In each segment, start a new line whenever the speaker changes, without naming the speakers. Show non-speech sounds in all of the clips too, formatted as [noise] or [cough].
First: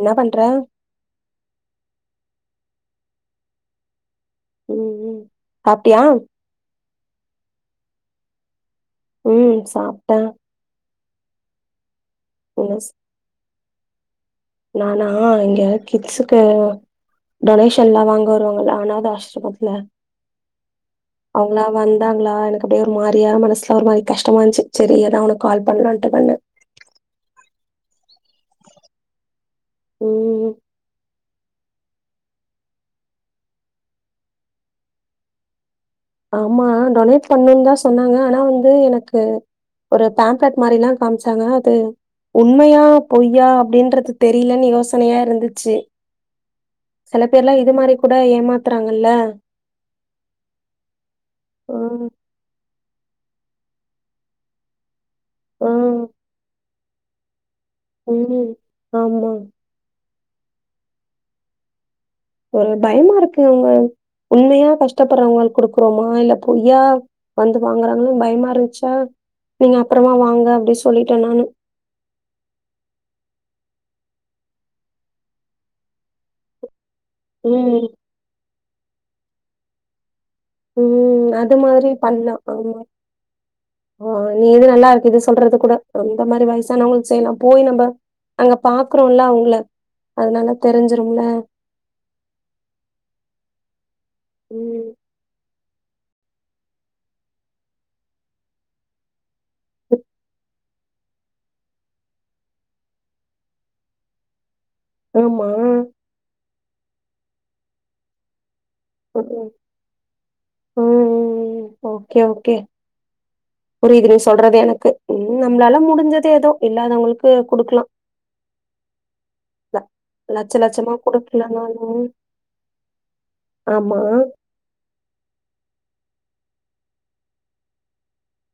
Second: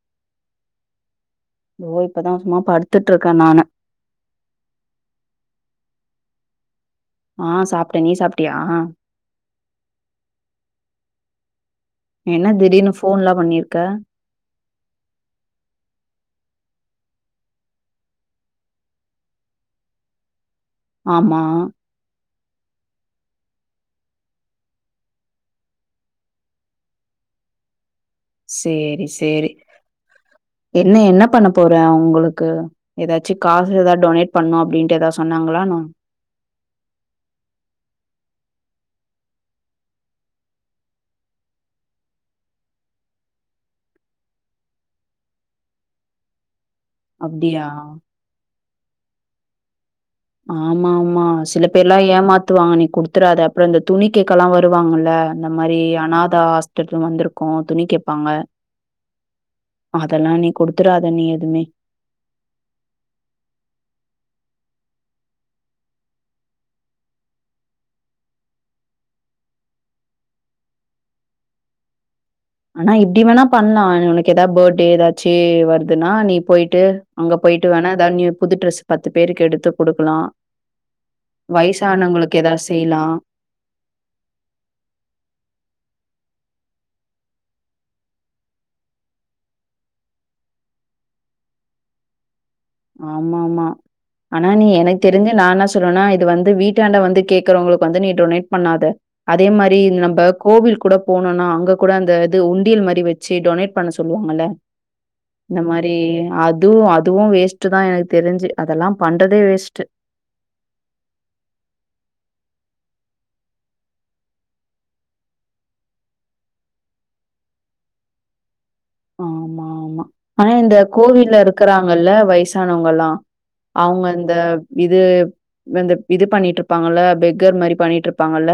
ன்னா பண்ற
வோ இப்பதா சும்மா படுத்துட்டு ருக்கே நானு
ஓ ஓ‌‌ சாப்ட்டியா
ஆ சாப்ட்டே நீ சாப்ட்டியா
ம் சாப்ட்டே
என்ன திடீர்னு ஃபோன்லா பண்ணிருக்க
நானா இங்க கிட்ஸுக்கு டொனேஷன்லாம் வாங்க வருவாங்கள்ல அனாத ஆஷ்ரமத்துல
ஆமா
அவ்ங்ளா வந்தாங்ளா எனக் அப்டியே ஒரு மாரியா மனசுல ஒரு மாரி கஷ்டமாருந்துச்சு செரி ஏதான் ஒனக்கு கால் பண்ணலாம்ட்டு பண்ணே
செரி செரி
ம்
என்ன என்ன பண்ண போற அவ்ங்களுக்கு ஏதாச்சு காசு ஏதாவது டொனேட் பண்ணும் அப்படின்ட்டு எதாச்சு சொன்னாங்களா ன்ன
ஆமா டொனேட் பண்ணு தான் சொன்னாங்க ஆனா வந்து எனக்கு ஒரு பேம்ப்லட் மாரிலாம் காமிச்சாங்க அது உண்மையா பொய்யா அப்டின்றது தெரிலனு யோசனயாருந்துச்சு சில பேர்லாம்
அப்டியா
இது மாரி கூட ஏமாத்துறாங்கள்ல
ஆமா ஆமா சில பேர்லாம்
ம்
ஏமாத்துவாங்க நீ குடுத்துறாத அப்றொ இந்த துணி கேக்கலா வருவாங்கல அந்த மாரி
ம்
அனாத ஹாஸ்பிடல வந்திருக்கோம் துணி கேட்பாங்க
ம். ஆமா.
அதெலா நீ குடுத்துறாத நீ எதுமே
ஒரு பயமா இருக்குங்க உண்மையா கஷ்டப்படுறவங்க குடுக்குறோமா இல்ல பொய்யா வந்து வாங்கறாங்களு பயமாருந்துச்சா நீங்க அப்றமா வாங்க அப்டி சொல்லிட்டே நானு
ஆனா இப்டி வேணா பண்லா உனக்கு ஏதாது பர்த்டே ஏதாச்சு வருதுன்னா நீ போய்ட்டு அங்கே போய்ட்டு
ம்.
வேணா எதா நியூ புது ட்ரெஸ் பத்து பேருக்கு எடுத்து குடுக்லா
உம் அது மாதிரி பண்ணலாம்
ஏதாவது
ஆமா
செய்யலாம்.
ஓ நீ இது நல்லா இருக்கு இது சொல்றது கூட அந்த மாதிரி வயசானவங்களுக்கு செய்யலாம் போய் நம்ம அங்க பாக்குறோல்ல அங்கல அதனால தெரிஞ்சிரும்ல
ஆமா ஆமா ஆனா நீ
ம்.
எனக்கு தெரிஞ்சு நா என்ன சொல்றேனா இது வந்து வீட்டாண்ட வந்து கேக்றவங்களுக்கு வந்து நீ டொனேட் பண்ணாத அதே மாரி நம்ப கோவில் கூட போனோனா அங்க கூட அந்தது உண்டியல் மாரி வச் சி டொனேட் பண்ண சொல்லுவாங்கல்ல
ஆமா.
இந்த மாரி அதுவு அதுவு வேஸ்டு தா எனக்கு தெரிஞ்சு அதெல்லாம் பண்றதே வேஸ்ட்டு.
உம் ஓகே ஓகே புரிது நீ சொல்றது எனக்கு உம் நம்ளால முடிஞ்சது எதோ இல்லாதவங்ளுக்கு குடுக்லாம்
ஆமா ஆமா ஆனா
லட்ச
இந்த
லட்சமா
கோவில்ல
குடுக்கலனாலும்
இருக்றாங்கல்ல வயிசானவங்கல்லா
ஆமா
அவுங்க இந்த இது இந்த இது பண்ணிட்டு இருப்பாங்கல்ல பெக்கர் மாதிரி பண்ணிட்டு இருப்பாங்கல்ல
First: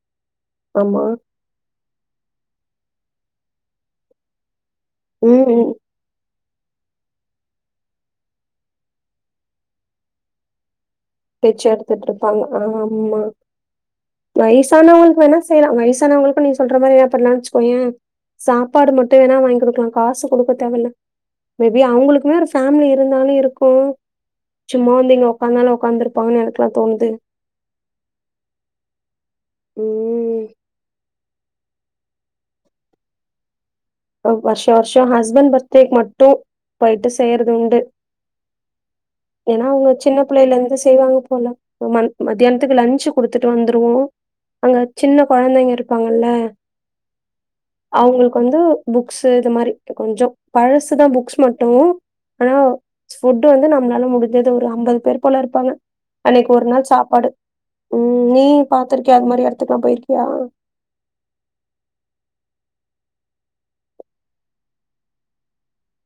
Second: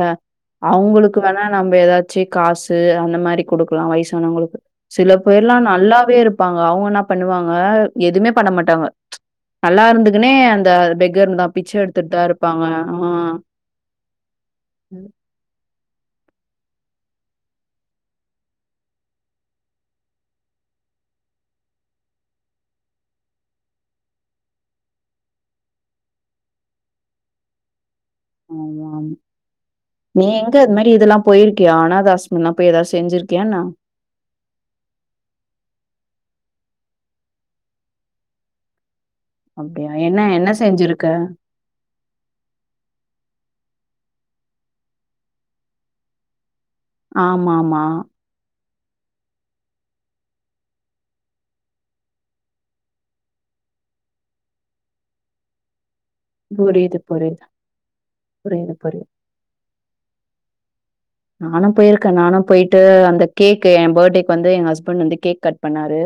ஆமா.
அவங்களுக்கு வேணா நம்ம ஏதாச்சி காசு அந்த மாரி குடுக்லா வயசானவங்களுக்கு சில
ம்,
போய்ர்லாம்
ம்.
நல்லாவே இருப் அவங்க என்ன பண்ணுவாங்க எதுவுமே பண்ண மாட்டாங்க நல்லா இருந்துக்குனே அந்த இங்க இருந்தா பிச்ச எடுத்துட்டு தா இருப்பாங்க ஆ ம்.
வயசானவங்களுக்கு வேணா செய்யலா வயசானவங்களுக்கும் நீ சொல்ற மாரி ஏதாவது பண்லானு வச்சுக்கோயே சாப்பாடு மட்டு வேணா வாங்கி குடுக்லா காசு குடுக்க தேவல்ல மேபி அவங்களுக்குமே ஒரு பேமிலி இருந்தாலும் இருக்கும் சும்மா வந்து இங்க உக்காந்தாலும் உக்காந்து இருப்பாங்கன்னு எனக்கு எல்லாம் தோணுது
உம் நீ
ம்.
எங்க அது மாதிரி இதெல்லாம் போயிருக்கியா ஆனாதா ஆஸ்ரமுலாம் போய் ஏதோ செஞ்சிருக்கியா என்ன
வருஷோ வருஷோ ஹஸ்பண்ட் பர்த்டேக்கு மட்டும் போய்ட்டு செய்றதுண்டு ஏன்னா அவங்க
அப்படியா?
சின்ன
என்ன என்ன
பிள்ளைல இருந்து
செஞ்சிருக்க?
செய்வாங்க போல மந் மத்தியானத்துக்கு லன்ச்சு குடுத்துட்டு வந்துருவோ அங்க சின்ன குழந்தைங்க இருப்பாங்கல்ல
ஆமாமா.
அவுங்களுக்கு வந்து புக்ஸ் இது மாரி கொஞ்சொ பழசு தா புக்ஸ் மட்டு ஆனா ஃபுட் வந்து நம்மளால முடிஞ்சது ஒரு ஐம்பது பேர் போல இருப்பாங்க அன்னைக்கு ஒரு நாள்
புரியுது,
சாப்பாடு
புரியுது,
உம் நீ
புரியுது, புரியுது.
பாத்திருக்கியா அது மாரி இடத்துக்கலா போயிருக்கியா
நானும் போயிருக்கேன் நானும் போயிட்டு அந்த கேக் என் பர்த்டேக்கு வந்து எங்க ஹஸ்பண்ட் வந்து கேக் கட் பண்ணாரு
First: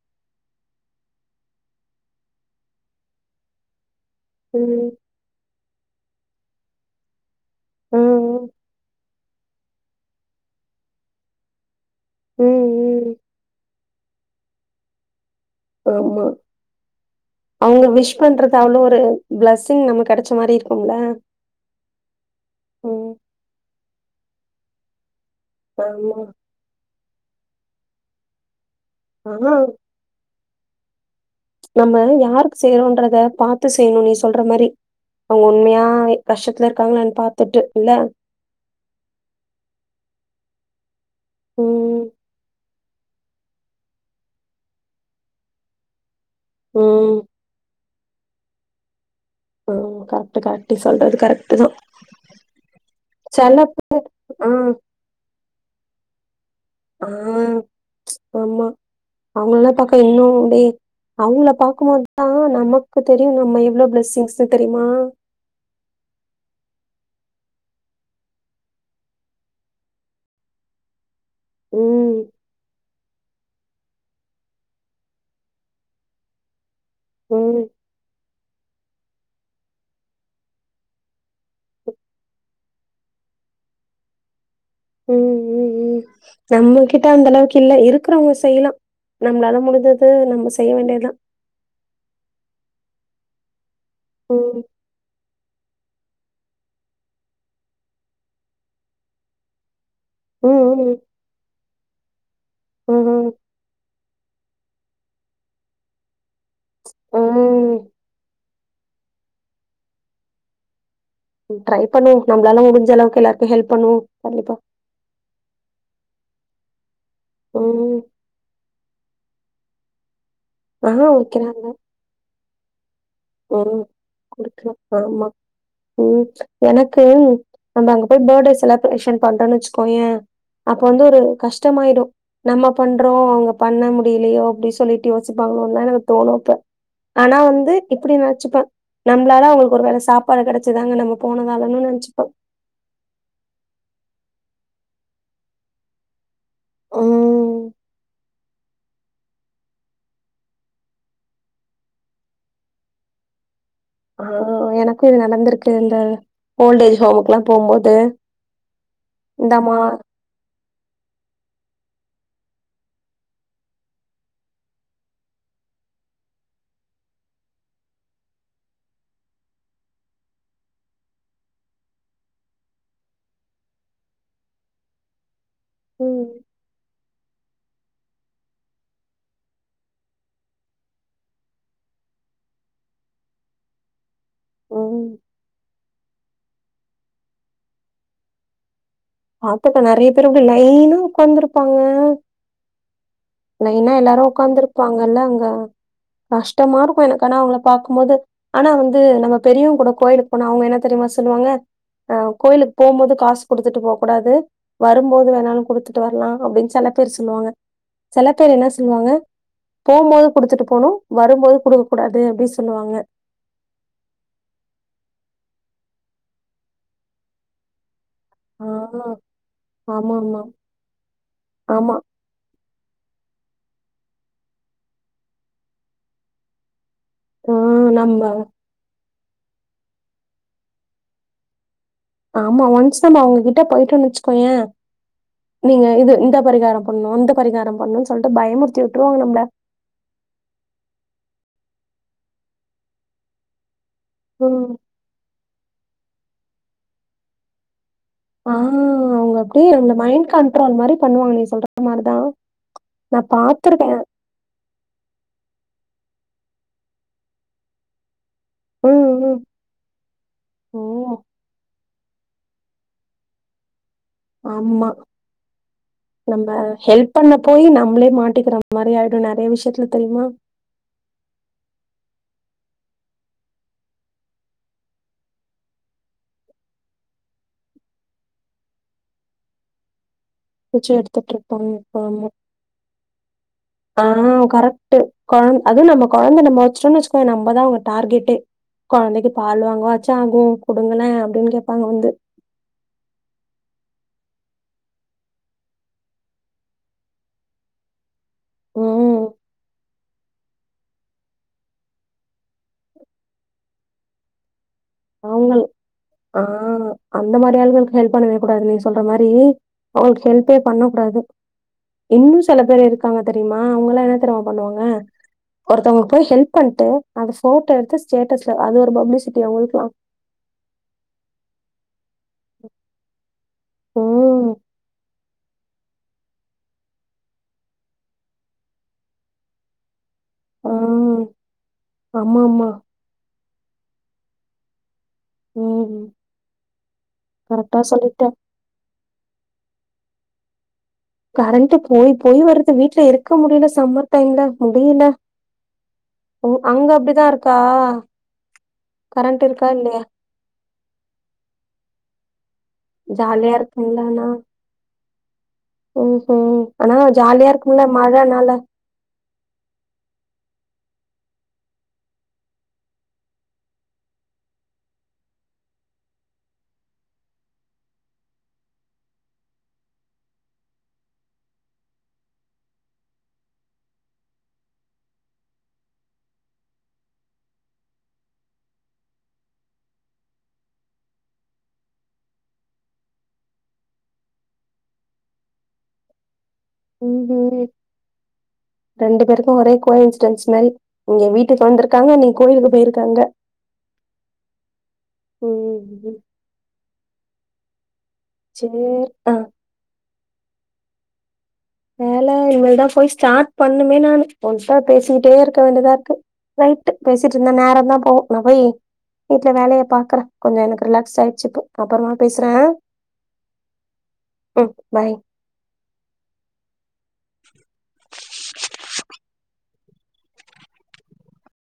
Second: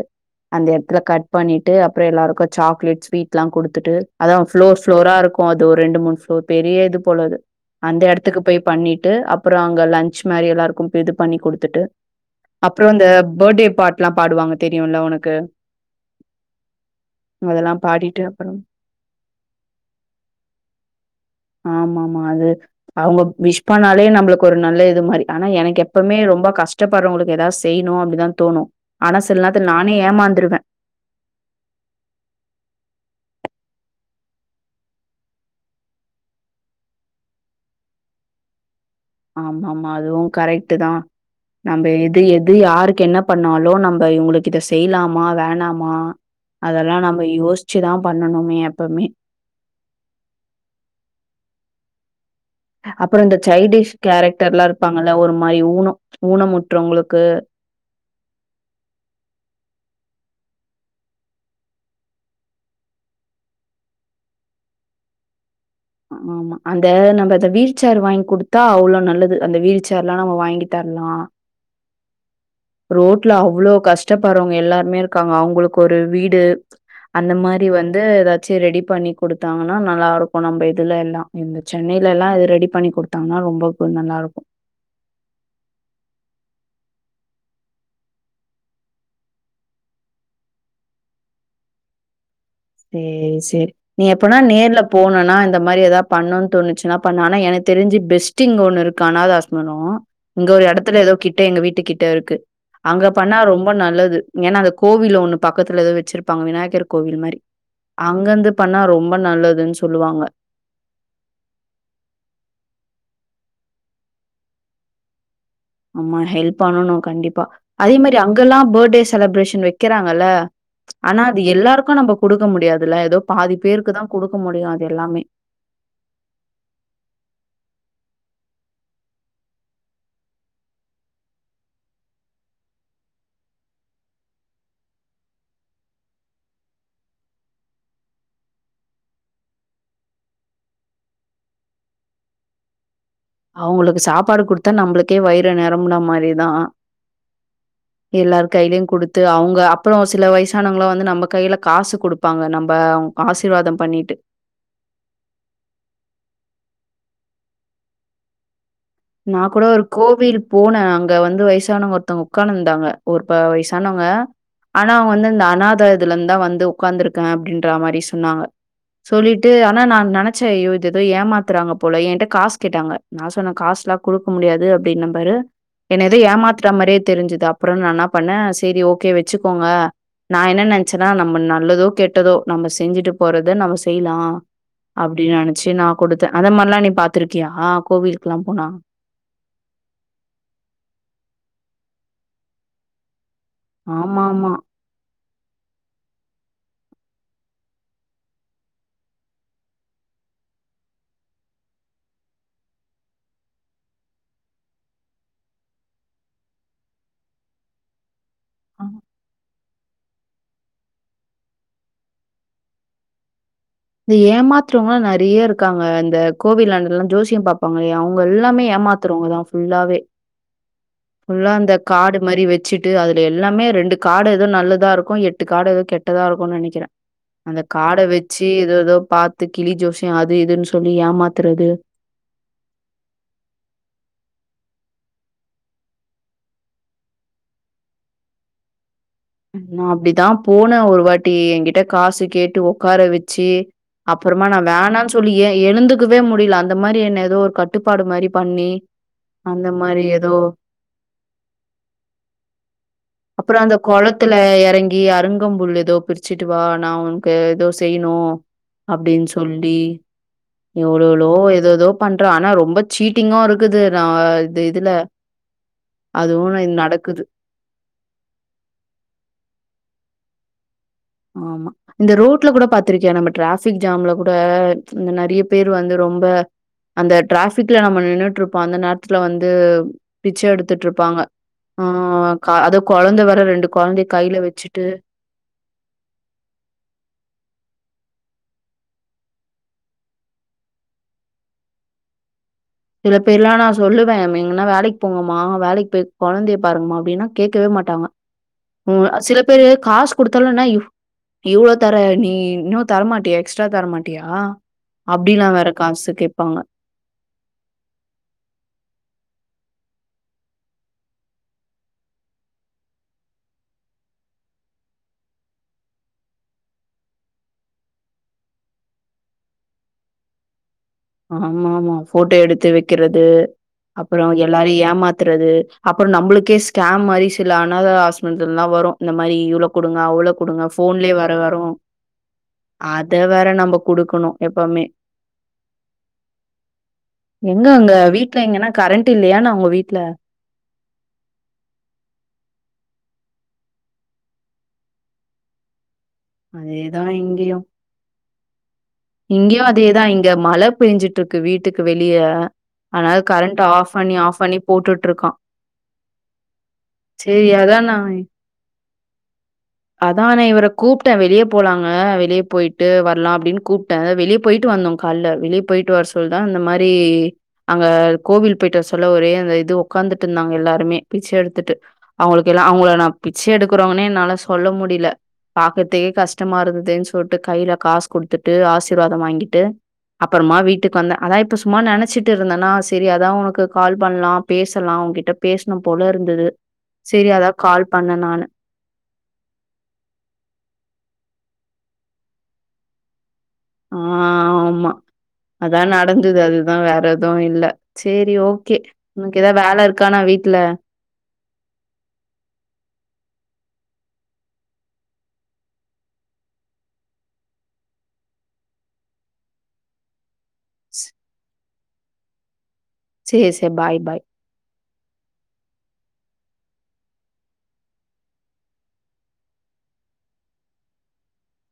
அந்த இடத்துல கட் பண்ணிட்டு அப்றோ எல்லாருக்கும் சாக்லேட் ஸ்வீட் எல்லாம் குடுத்துட்டு அதா ஃப்ளோர்
ம்.
ஃப்ளோரா இருக்கும் அது ஒரு ரெண்டு மூணு ஃப்ளோர் பெரிய இது போல இது அந்த எடத்துக்கு
ம்.
போய் பண்ணிட்டு அப்றோ அங்க லன்ச் மாரி எல்லாருக்கு இது பண்ணி குடுத்துட்டு
ம்.
அப்றோ அந்த
ம்.
பட்டே பாட்லா பாடுவாங்க தெரியுல்ல உனக்கு
ஆமா
அதெல்லாம்
அவுங்க விஷ்
பாடிட்டு
பண்றது
அப்புறம்
அவ்ளோ ஒரு பிளஸ்ஸிங் நம்ம கெடைச்ச மாரி இருக்கும்ல
ஆமா ஆமா அது
ம்.
அவ்ங்க விஷ் பண்ணாலே நம்மளுக்கு ஒரு நல்ல இது மாரி ஆனா எனக்கு
ஆமா.
எப்பமே ரொம்ப கஷ்டப்படுறவங்களுக்கு ஏதாது செய்ணு அப்டிதா தோணு ஆனா சில நேர்த்துல நா னே ஏமாந்துருவ
நம்ம யாருக்கு செய்யறோன்றத பாத்து செய்ணு‌நீ சொல்ற மாரி அவங்க உண்மையா கஷ்டத்துல இருக்காங்களான் பாத்துட்டு இல்ல
ஆமா ஆமா அதுவு கரெக்ட் தா நம்ப
ம்.
எது எது யாருக்கு என்னப் பண்ணாலு நம்ம இவுங்களுக்கு இத செய்யலாமா வேணாமா அதெல்லா
ம்.
நம்ம யோஸ்ச்சி தா பண்ணணுமே எப்பமே
ஆ கரெக்ட் கரெக்ட் சொல்றது கரெக்ட்டு தா
அப்புறோ இந்த சைடிஷ்
ஆ,
கேரக்டர் ல்லாம் இருப்பாங்கல்ல ஒரு மாதிரி ஊனம் ஊன முற்றவங்க
ஆஹ் ஆமா அவங்கல்லா‌ பக்க இன்னு அப்டே அவ்ங்கள பாக்கும்போதுதா நமக்கு தெரியும் நம்ம எவ்ளோ பிளஸ்ஸிங்ஸ்ன்னு தெரிமா
ஆமா ஆமா அந்த நம்ம அத வீல்ச்சேறு வாங்கி குடுத்தா அவ்ளோ நல்லது அந்த வீல்ச்சேறு ல்லா நம்ம வாங்கி தர்லா
ம்.
ரோட்ல அவ்ளோ கஷ்ட் கஷ்டப்படுறவங்க எல்லாருமே இருக்காங்க அவ்ங்களுக்கு ஒரு வீடு அந்த
ம்.
மாரி வந்து எதா ச்சி ரெடி பண்ணி குடுத்தாங்கன்னா நல்லா இருக்கு நம்ப இதுல எல்லா இந்த சென்னைலல்லா இது ரெடி பண்ணி குடுத்தாங்கன்னா ரொம்ப நல்லா இருக்கு
ம் ம் ம் நம்ம கிட்ட அந்தளவுக்கில்ல இருக்குறவங்க செய்லா நம்மளால முடிஞ்சது நம்ம செய்ய வேண்டியத்தா
சேர் சேரி நீ எப்பனா
ம்.
நேர்லப் போனனா இந்த மாரி ஏதா பண்ணுனு தோணுச்சுனா பண்ண ஆனா எனக்கு தெரிஞ்சு பெஸ்ட்டிங் ஒண்ணிருக்கு அநாதாஆஸ்சமரோ இங்கொரு
ம்.
எடத்துல ஏதோ கிட்ட எங்க வீட்டு கிட்டருக்கு
ம்.
அங்க
ம்.
பண்ணா ரொம்ப நல்லது ஏன்னா அந்த கோவில்ல ஒண்ணு பக்கத்துல ஏதோ வெச்சிருப்பாங்க விநாயகர் கோவில் மாரி
ம்.
அங்கருந்து பண்ணா ரொம்ப நல்லதுன் சொல்லுவாங்க
ட்ரை பண்ணு நம்ளால முடிஞ்சளவுக்கு எல்லாருக்கு ஹெல்ப் பண்ணுவொ கண்டிப்பா
ஆமா ஹெல்ப் பண்ணணு கண்டிப்பா அதே
ம்.
மாதிரி அங்கல்லா பாஃட்டே செலிப்ரேஷன் வெக்கிறாங்கல்ல
ஆ,
ஆனா அது
வைக்கிறாங்க.
எல்லாருக்கு நம்ப குடுக்க முடியாதுல்ல ஏதோ பாதி
ம்.
பேருக்கு தா குடுக்க முடியு
புடிக்கு
அது எல்லாமே
ஆமா ம் எனக்கு நம்ம அங்க போய் பர்த்டே செலப்ரேஷன் பண்றன் வெச்சுக்கோயே அப்ப வந்து ஒரு கஷ்டமாய்டு நம்ம பண்றோ அவங்க பண்ண முடியலையோ அப்டி சொல்லிட்டு யோசிப்பாங்களோன் தா எனக்கு தோணு அப்ப ஆனா வந்து இப்டி நெனச்சுப்பே நம்ளால அவுங்ளுக் ஒரு வேல சாப்பாடு கெடச்சிதா நாங் அங்க போனதாலன்னு நெனைச்சுப்பே
அவுங்ளுக்கு சாப்பாடு குடுத்தா நம்ளுக்கே வயிறு நெரம்புன மாரி தா
ம்
எல்லாரு கையிலியு குடுத் டு அவங்க அப்புறோ சில வயசானவங்களா வந்து நம்ம கையில காசு குடுப்பாங்க நம்ப ஆசிர்வாதோ பண்ணிட்டு
அ எனக்கு இது நடந்திருக்கு இந்த ஓல்ட ஏஜ் ஹோமுக்குல்லா போம்போது
நா கூட
இந்தாமா
ஒரு கோவில் போன அங்க வந்து வயசானவங்க ஒருத்தவங்க உக்கார்ந்துர்ந்தாங்க ஒரு வயசானவங்க ஆனா அவுங் வந்துந்த அநாததுல ந்தா வந்து உக்காந்துருக்க அப்டின்ற மாரி சொன்னாங்க சொல்லிட்டு ஆனா நா நெனைச்சே ஐயோ இத ஏதோ ஏமாத்துறாங்க போல என்கிட்ட காஸ் கேட்டாங்க நா சொன்ன காஸ் குடுக்க முடியாது அப்டின் பாரு என்ன ஏதோ
ம்
ஏமாத்தற மாதிரி தெரிஞ்சதா அப்புறம் நா என்னா பண்ணே சரி ஓகே வெச்சுக்கோங்க நா என்ன நென்ச்சேன்னா நம்ப நல்லதோ கெட்டதோ நம்ம செஞ்சுட்டுப் போறது நம்ம செய்லா
ம்
அப்டின் நெனைச்சு நா குடுத்த அந்த மாரிலா நீ பாத்துருக்கியா கோவிலுக்குல்லா போனா
பாத்துக்க நெறைய பேரு அப்டி லைனா உக்கார்ந்து இருப்பாங்க லைன்னா எல்லாரு
ஆமாமா.
உக்காந்துருப்பாங்கள்ல அங்க கஷ்டமா இருக்கு எனக்கான அவுங்கள பாக்கும்போது ஆனா வந்து நம்ம பெரிவங்கூட கோயிலுக்கு போனா அவுங்க என்ன தெரியுமா சொல்லுவாங்க ஆ கோயிலுக்கு போம்போது காசு குடுத்துட்டு போக கூடாது வரும் போது வேணாலு குடுத்துட்டு வரலா அப்டின்னு செல பேர் சொல்லுவாங்க செல பேர் என்னா
அ
சொல்லுவாங்க போம்போது குடுத்துட்டு போணு வரும்போது குடுக்க கூடாது அப்டி சொல்லுவாங்க
இந்த ஏமாத்துறவங்கலா நெறைய இருக்காங்க இந்த கோவில் [unintelligible] டெல்லாம் ஜோசியம் பா ப்பாங்கலே அவுங்க எல்லாமே
ஆ
ஏமாத்துறவங்கதா ஃபுல்லாவே
ஆமாமா.
ஃபுல்லா இந்த
ஆமா.
காடு மாரி வெச்சிட்டு அதுல எல்லாமே ரெண்டு காடு எது நல்லதா இருக்கு எட்டு காடு எதோ கெட்டதா இருக்கு நெனைக்கிறே
ஆ
அந்த காட
நம்ம
வெச்சி எதே தோ பாத்து கிளி ஜோஸ்யோ அது இதுன்னு சொல்லி ஏமாத்துறது
ஆமா ஒன்ஸ் நம்ம அவுங்ககிட்ட போயிட்டோ வெச்சிக்கோயே நீங்க இது இந்தப் பரிகாரோ பண்ணு அந்தப் பரிகாரோ பண்ணுன் சொல்ட்டு பயமுறுத்தி உட்டுருவாங்க நம்ள
நா அப்டிதா போனே ஒரு வாட்டி எங்கிட்ட காசு கேட்டு ஒக்கார வெச்சி அப்புறமா நா
ம்.
வேணான் சொல்லி எ எழுந்துக்கவே முடியல அந்த மாரி என்ன எதோ ஒரு கட்டுப்பாடு மாரி
ஆ
பண்ணி
அவுங்க
அந்த
அப்டியே உங்க
மாரி
மைண்ட்
ஏதோ
கண்ட்ரோல் மாரி பண்ணுவாங்க நீ சொல்ற மாரிதா நா பாத்துருக்கே
கொளத்துல எறங்கி அருங்கம்புல் எதோ பிரிச்சிட்டு வா நா உன்கு எதோ செய்ணு
ம்
அப்டின்
ம்
சொல்லி
ஓ
எவ்ளவு எவ்ளவோ எதோ தோ பண்றா ஆனா ரொம்ப சீட் டிங்கு இருக்குது நா இத்
ஆமா
இதுல அதுவு இ நடக்குது
போயி நம்மளே மாட்டிக்கிற மாரி ஆயிடு நெறைய விஷயத்துல தெரிமா
ஆமா இந்த ரோட்ல கூட பாத்திருக்கியா நம்ம டிராபிக் ஜாம்ல கூட இந்த நெறைய பேர் வந்து ரொம்ப அந்த டிராபிக்ல நம்ம நின்னுட்ருப்போ அந்த நேரத்துல வந்து பிச்ச எடுத்துட்ருப்பாங்க
எடுத்துட்டு இருப்பாங்க
ஆ
இப்ப ஆமா
க அது கொழந்த வேற ரெண்டு கொழந்தய கைய்ல வெச்சிட்டு
கொழ அது நம்ம கொழந்த நம்ம வெச்சிடோனு வெச்சிக்கோ நம்மதா அவுங்க டார்கெட்டே கொழந்தைக்கு பால் வாங்குவாச்சு ஆகு குடுங்கலே அப்டின் கேப்பாங்க வந்து
சில பேர்ல்லா நா சொல்லுவே எங்கன்னா வேலைக்கு போங்கம்மா வேலைக்கு போய் கொழந்தைய பாருங்கமா அப்டின்னா கேக்கவே மாட்டாங்க ம் சில பேரு காஸ் குடுத்தாலு என்ன இவ்ளோ தர நீ இன்னு தரமாட்டியா எக்ஸ்ட்ரா தரமாட்டியா அப்டிலா
அவங்கள்
வேற காசு
ஆ
கேப்பாங்க
அந்த மாரி ஆளுகளுக்கு ஹெல்ப் பண்ணவே கூடாது நீ சொல்ற மாரி அவுங்களுக்கு ஹெல்ப்பே பண்ண கூடாது இன்னு செல பேர் இருக்காங்க தெரிமா அவுங்கல்லா என்ன தெரிமா பண்ணுவாங்க ஒருத்தவங்கள்க்குப் போய் ஹெல்ப் பண்ட்டு அத ஃபோட்டோ எடுத்து ஸ்டேட்டஸ்ல அது ஒரு பப்ளிசிட்டி அவுங்களுக்லா
ஆமாமா போட்டோ எடுத்து வெக்கிறது அப்றோ
ம்.
எல்லாரை ஏமாத்துறது அப்றோ நம்ளுக்கே ஸ்கேம் மாரி சில அனாத ஆஸ்மின்த்லருந்துலா வரு இந்த மாரி இவ்ளோ குடுங்க அவ்ளோ குடுங்க
ஆ.
ஃபோன்லயே வேற வரு
ஆமாமா.
அத வேற நம்ம குடுக்கணு எப்பவ்மே
ஓ
எங்க அங்க வீட்ல எங்கன்னா கரண்ட் இல்லையானா உங்க வீட்ல
கரண்ட் போய் போய் வருது வீட்ல இருக்க முடில சம்மர் டைம்ல முடியில உ அங்க
அதேதான்
அப்டிதா இருக்கா கரண்ட்
இங்கியு
இருக்கா இல்லையா?
அதேதா இங்க மழப் பேன்ஞ்சிட்ருக்கு வீட்டுக்கு வெளிய அதுனால
ஜாலியா
கரண்ட் ஆஃப்
இருக்கும்ல
பண்ணி ஆஃப் பண்ணி போட்டுட்டுருக்கா
ம் ம் ஆனா ஜாலியா இருக்கும்ல
அதான்
மழனால
அதா நா இவர கூப்ட்டே வெளிய போலாங்க வெளிய போயிட்டு வரலா அப்டின் கூப் ட வெளியே போயிட் வந்தோ கால்ல வெளியே போயிட்டு வர சொல் தா இந்த மாரி அங்க கோவில் போயிட் வர சொல்லோ ஒரே அந்த இது உக்காந்துட்டு இருந்தாங்க எல்லாருமே பிச்ச எடுத்துட்டு அவங்களுக்கெல்லா அவுங்கள நா பிச்ச எடுக்குறவங்கனே என்னால சொல்ல முடில பாக்குத்தே கஷ்டமா இருக்குதுன் சொல்ட்டு கையில காசு குடுத்துட்டு ஆசீர்வாதம் வாங்கிட்டு அப்புறமா வீட்டுக் வந்த அதா இப்ப சும்மா நினச்சிட் இருந்தனா சேரி அதா உனக்கு கால் பண்லா பேசலா உகிட்ட பேசனு போல இருந்தது சேரி அதா கால் பண்ண நானு
ரெண்டு பேருக்கும் ஒரே கோ இன்சிடன்ட்ஸ் மரி இங்க வீட்டுக்கு வந்திருக்காங்க நீ கோயிலுக்கு போயிருக்கா அங்க
ஆமா அதா
ம்.
நடந்தது அதுதா வேற எதுவு இல்ல சேரி ஓகே
சரி. ஆ.
உனக் எதா வேல இருக்கானா வீட்ல
வேல இனிமேல் தா போய் ஸ்டார்ட் பண்ணுமே நானு ஒன்கிட்டா பேசிட்டே இருக்க வேண்டிதா இருக்கு ரைட் பேசிட் இருந்தா நேரம் தா போவும் நா போய் வீட்டுல வேலய பாக்கற கொஞ்சோ எனக் ரிலாக்ஸ் ஆயிச்சி இப்போ அப்றமா பேசுற
சே சே பாய் பாய்
ம் பாய்